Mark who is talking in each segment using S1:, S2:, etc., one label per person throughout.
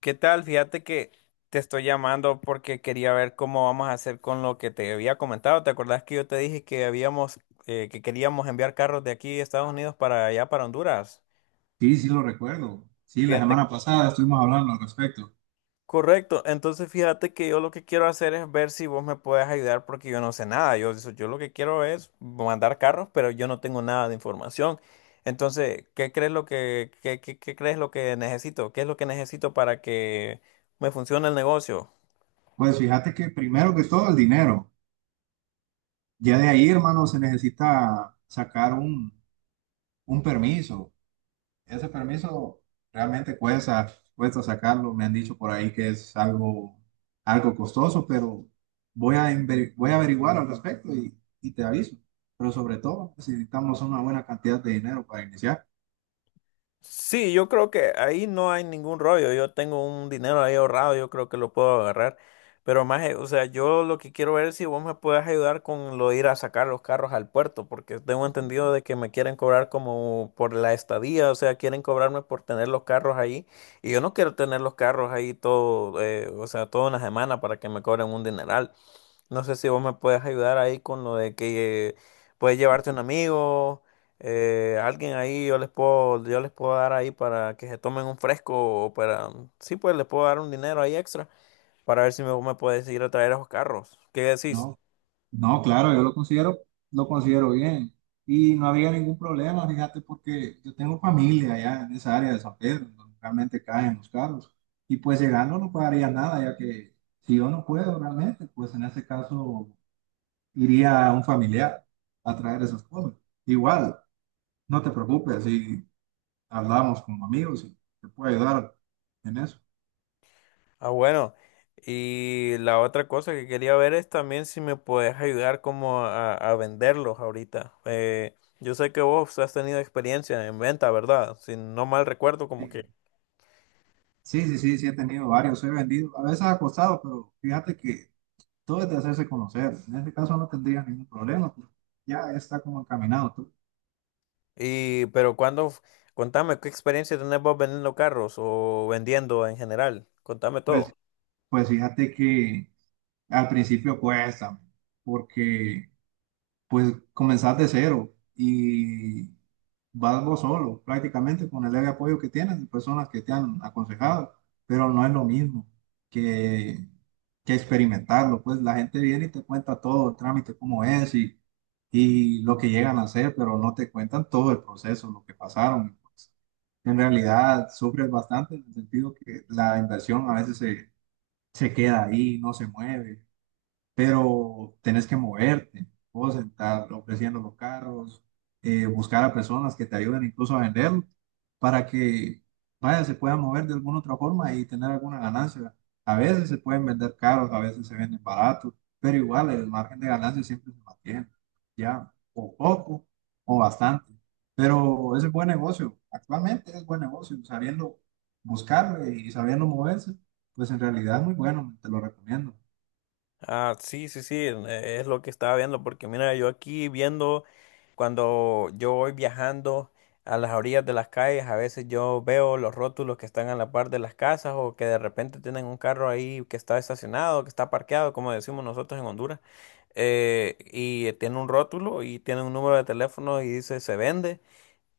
S1: ¿Qué tal? Fíjate que te estoy llamando porque quería ver cómo vamos a hacer con lo que te había comentado. ¿Te acordás que yo te dije que habíamos, que queríamos enviar carros de aquí de Estados Unidos para allá, para Honduras?
S2: Sí, sí lo recuerdo. Sí, la
S1: Fíjate.
S2: semana pasada estuvimos hablando al respecto.
S1: Correcto. Entonces fíjate que yo lo que quiero hacer es ver si vos me puedes ayudar porque yo no sé nada. Yo lo que quiero es mandar carros, pero yo no tengo nada de información. Entonces, ¿qué crees lo que, qué, qué crees lo que necesito? ¿Qué es lo que necesito para que me funcione el negocio?
S2: Pues fíjate que primero que todo el dinero. Ya de ahí, hermano, se necesita sacar un permiso. Ese permiso realmente cuesta sacarlo. Me han dicho por ahí que es algo costoso, pero voy a averiguar al respecto y te aviso. Pero sobre todo necesitamos una buena cantidad de dinero para iniciar.
S1: Sí, yo creo que ahí no hay ningún rollo. Yo tengo un dinero ahí ahorrado, yo creo que lo puedo agarrar. Pero más, o sea, yo lo que quiero ver es si vos me puedes ayudar con lo de ir a sacar los carros al puerto, porque tengo entendido de que me quieren cobrar como por la estadía, o sea, quieren cobrarme por tener los carros ahí. Y yo no quiero tener los carros ahí todo, o sea, toda una semana para que me cobren un dineral. No sé si vos me puedes ayudar ahí con lo de que puedes llevarte un amigo alguien ahí yo les puedo dar ahí para que se tomen un fresco o para, sí, pues les puedo dar un dinero ahí extra para ver si me, me puedes ir a traer esos carros. ¿Qué decís?
S2: ¿No? No, claro, lo considero bien. Y no había ningún problema, fíjate, porque yo tengo familia allá en esa área de San Pedro, donde realmente caen los carros. Y pues llegando no pagaría nada, ya que si yo no puedo realmente, pues en ese caso iría a un familiar a traer esas cosas. Igual, no te preocupes, si hablamos como amigos y te puedo ayudar en eso.
S1: Ah, bueno. Y la otra cosa que quería ver es también si me puedes ayudar como a venderlos ahorita. Yo sé que vos has tenido experiencia en venta, ¿verdad? Si no mal recuerdo, como
S2: Sí,
S1: que.
S2: sí, sí, sí, sí he tenido varios, he vendido, a veces ha costado, pero fíjate que todo es de hacerse conocer. En este caso no tendría ningún problema, porque ya está como encaminado, tú.
S1: Y, pero cuando, contame, ¿qué experiencia tenés vos vendiendo carros o vendiendo en general? Contame
S2: Pues,
S1: todo.
S2: pues fíjate que al principio cuesta, porque pues comenzás de cero y vas vos solo, prácticamente con el leve apoyo que tienes de personas que te han aconsejado, pero no es lo mismo que, que experimentarlo. Pues la gente viene y te cuenta todo el trámite, cómo es y lo que llegan a hacer, pero no te cuentan todo el proceso, lo que pasaron, pues. En realidad sufres bastante en el sentido que la inversión a se queda ahí, no se mueve, pero tenés que moverte, vos estar ofreciendo los carros, buscar a personas que te ayuden incluso a venderlo para que vaya, se pueda mover de alguna otra forma y tener alguna ganancia. A veces se pueden vender caros, a veces se venden baratos, pero igual el margen de ganancia siempre se mantiene, ya, o poco o bastante. Pero ese es buen negocio, actualmente es buen negocio, sabiendo buscarlo y sabiendo moverse, pues en realidad es muy bueno, te lo recomiendo.
S1: Ah, sí, sí, sí, es lo que estaba viendo, porque mira, yo aquí viendo, cuando yo voy viajando a las orillas de las calles, a veces yo veo los rótulos que están a la par de las casas o que de repente tienen un carro ahí que está estacionado, que está parqueado, como decimos nosotros en Honduras, y tiene un rótulo y tiene un número de teléfono y dice se vende.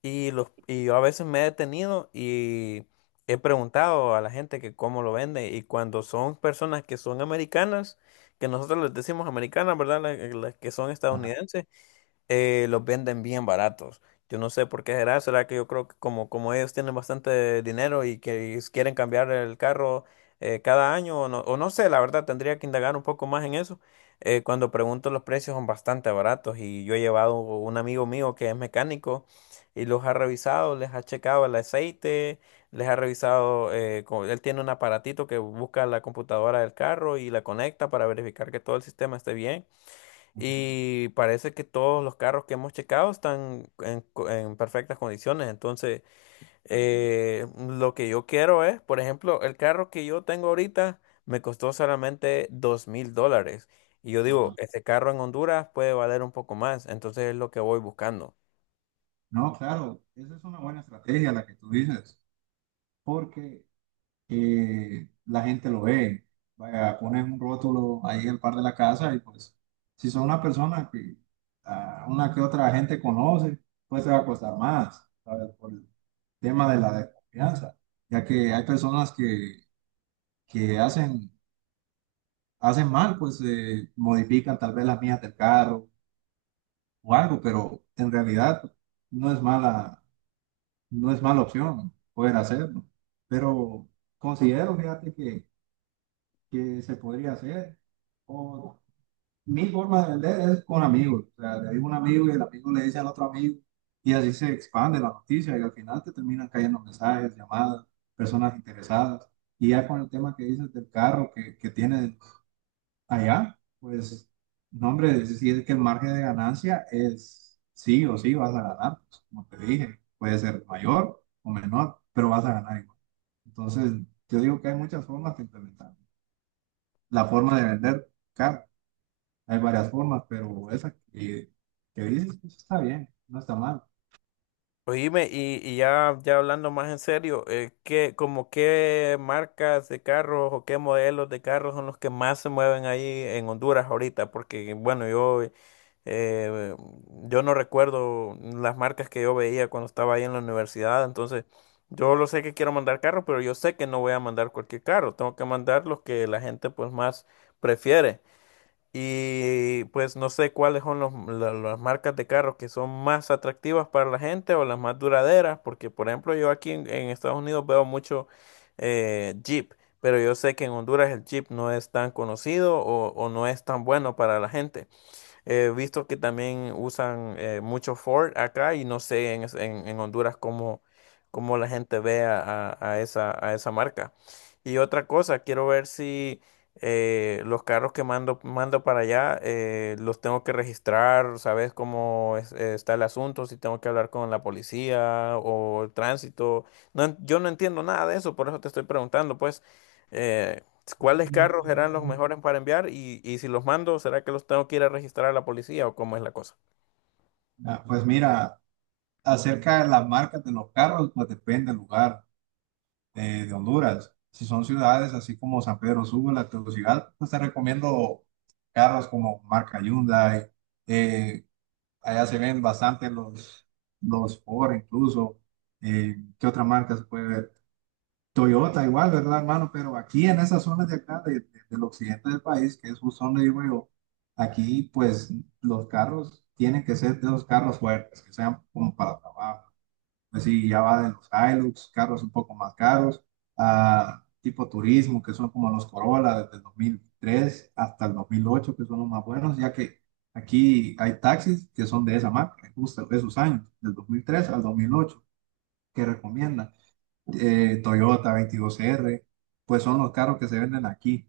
S1: Y, los, y yo a veces me he detenido y he preguntado a la gente que cómo lo vende. Y cuando son personas que son americanas, que nosotros les decimos americanas, ¿verdad? Las, que son
S2: Ajá.
S1: estadounidenses, los venden bien baratos. Yo no sé por qué será, será que yo creo que como, como ellos tienen bastante dinero y que quieren cambiar el carro cada año o no sé, la verdad tendría que indagar un poco más en eso. Cuando pregunto los precios son bastante baratos y yo he llevado un amigo mío que es mecánico y los ha revisado, les ha checado el aceite, les ha revisado, él tiene un aparatito que busca la computadora del carro y la conecta para verificar que todo el sistema esté bien. Y parece que todos los carros que hemos checado están en perfectas condiciones. Entonces, lo que yo quiero es, por ejemplo, el carro que yo tengo ahorita me costó solamente $2,000. Y yo digo,
S2: Ajá.
S1: este carro en Honduras puede valer un poco más. Entonces es lo que voy buscando.
S2: No, claro, esa es una buena estrategia la que tú dices, porque la gente lo ve. Vaya, pones un rótulo ahí al par de la casa y pues si son una persona que a una que otra gente conoce, pues te va a costar más, ¿sabes? Por el tema de la desconfianza, ya que hay personas que hacen mal, pues modifican tal vez las mías del carro o algo, pero en realidad no es mala no es mala opción poder hacerlo, pero considero, fíjate, que se podría hacer. O mi forma de vender es con amigos, o sea, le digo a un amigo y el amigo le dice al otro amigo y así se expande la noticia y al final te terminan cayendo mensajes, llamadas, personas interesadas. Y ya con el tema que dices del carro que tienes allá, pues, no, hombre, si es que el margen de ganancia es sí o sí vas a ganar, pues, como te dije, puede ser mayor o menor, pero vas a ganar igual. Entonces, yo digo que hay muchas formas de implementar. La forma de vender, claro, hay varias formas, pero esa que dices, pues está bien, no está mal.
S1: Oíme, y ya, ya hablando más en serio, ¿qué, como qué marcas de carros o qué modelos de carros son los que más se mueven ahí en Honduras ahorita? Porque, bueno, yo, eh, yo no recuerdo las marcas que yo veía cuando estaba ahí en la universidad, entonces yo lo sé que quiero mandar carros, pero yo sé que no voy a mandar cualquier carro, tengo que mandar los que la gente pues más prefiere. Y pues no sé cuáles son las marcas de carros que son más atractivas para la gente o las más duraderas, porque por ejemplo yo aquí en Estados Unidos veo mucho Jeep, pero yo sé que en Honduras el Jeep no es tan conocido o no es tan bueno para la gente. He visto que también usan mucho Ford acá y no sé en Honduras cómo, cómo la gente ve a esa marca. Y otra cosa, quiero ver si los carros que mando, mando para allá los tengo que registrar, ¿sabes cómo está el asunto? Si tengo que hablar con la policía o el tránsito. Yo no entiendo nada de eso, por eso te estoy preguntando, pues. eh, ¿Cuáles carros serán los mejores para enviar? Y si los mando, ¿será que los tengo que ir a registrar a la policía o cómo es la cosa?
S2: Ah, pues mira, acerca de las marcas de los carros, pues depende del lugar, de Honduras. Si son ciudades así como San Pedro Sula, Tegucigalpa, pues te recomiendo carros como marca Hyundai. eh, Allá se ven bastante los Ford incluso. ¿Qué otra marca se puede ver? Toyota igual, ¿verdad, hermano? Pero aquí en esas zonas de acá, del occidente del país, que es justo donde vivo yo, aquí pues los carros tienen que ser de los carros fuertes, que sean como para trabajo. Pues sí, ya va de los Hilux, carros un poco más caros, a tipo turismo, que son como los Corolla desde el 2003 hasta el 2008, que son los más buenos, ya que aquí hay taxis que son de esa marca, justo de esos años, del 2003 al 2008, que recomiendan Toyota 22R, pues son los carros que se venden aquí.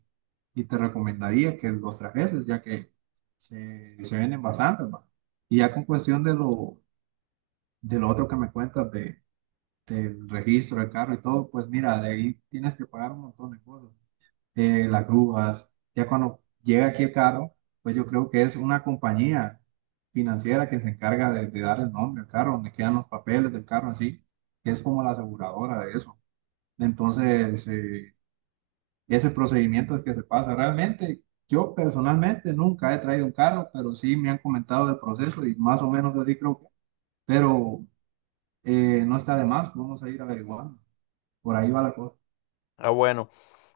S2: Y te recomendaría que los trajeses, ya que se venden bastante, ma. Y ya con cuestión de de lo otro que me cuentas del registro del carro y todo, pues mira, de ahí tienes que pagar un montón de cosas. Las grúas, ya cuando llega aquí el carro, pues yo creo que es una compañía financiera que se encarga de dar el nombre al carro, donde quedan los papeles del carro en sí, que es como la aseguradora de eso. Entonces, ese procedimiento es que se pasa. Realmente, yo personalmente nunca he traído un carro, pero sí me han comentado del proceso y más o menos así creo que. Pero no está de más, vamos a ir averiguando. Por ahí va la cosa.
S1: Ah, bueno.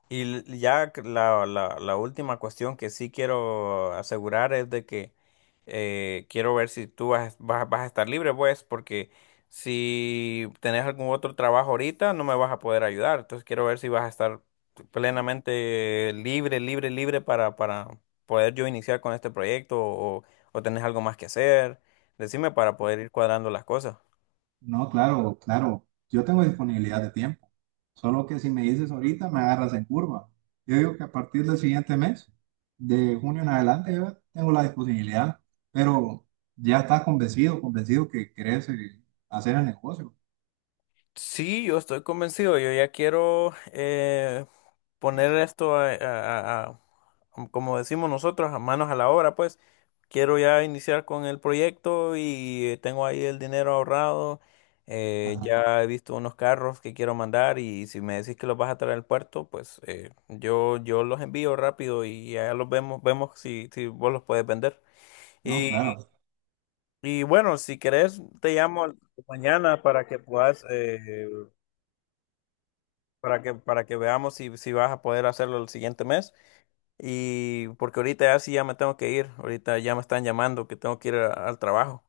S1: Y ya la, la última cuestión que sí quiero asegurar es de que quiero ver si tú vas, vas a estar libre, pues, porque si tenés algún otro trabajo ahorita, no me vas a poder ayudar. Entonces quiero ver si vas a estar plenamente libre, libre, libre para poder yo iniciar con este proyecto o tenés algo más que hacer. Decime para poder ir cuadrando las cosas.
S2: No, claro, claro. Yo tengo disponibilidad de tiempo. Solo que si me dices ahorita, me agarras en curva. Yo digo que a partir del siguiente mes, de junio en adelante, yo tengo la disponibilidad. Pero ya estás convencido que querés hacer el negocio.
S1: Sí, yo estoy convencido. Yo ya quiero poner esto a, a- a- como decimos nosotros, a manos a la obra, pues. Quiero ya iniciar con el proyecto y tengo ahí el dinero ahorrado.
S2: Ajá.
S1: Ya he visto unos carros que quiero mandar y si me decís que los vas a traer al puerto, pues yo los envío rápido y ya los vemos, vemos si, si vos los puedes vender.
S2: No,
S1: Y,
S2: claro.
S1: y bueno, si querés, te llamo mañana para que puedas... para que veamos si, si vas a poder hacerlo el siguiente mes. Y porque ahorita ya sí ya me tengo que ir, ahorita ya me están llamando que tengo que ir al trabajo.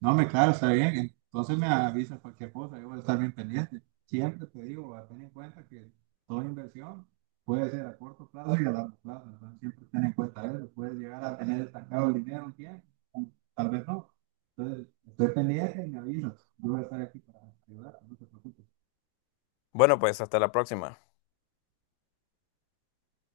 S2: No, me claro, está bien. Entonces me avisas cualquier cosa, yo voy a estar bien pendiente. Siempre te digo, a ten en cuenta que toda inversión puede ser a corto plazo y a largo plazo. Entonces siempre ten en cuenta eso. Puedes llegar a tener estancado el dinero un tiempo, tal vez no. Entonces, estoy pendiente y me avisas. Yo voy a estar aquí para ayudar, no te preocupes.
S1: Bueno, pues hasta la próxima.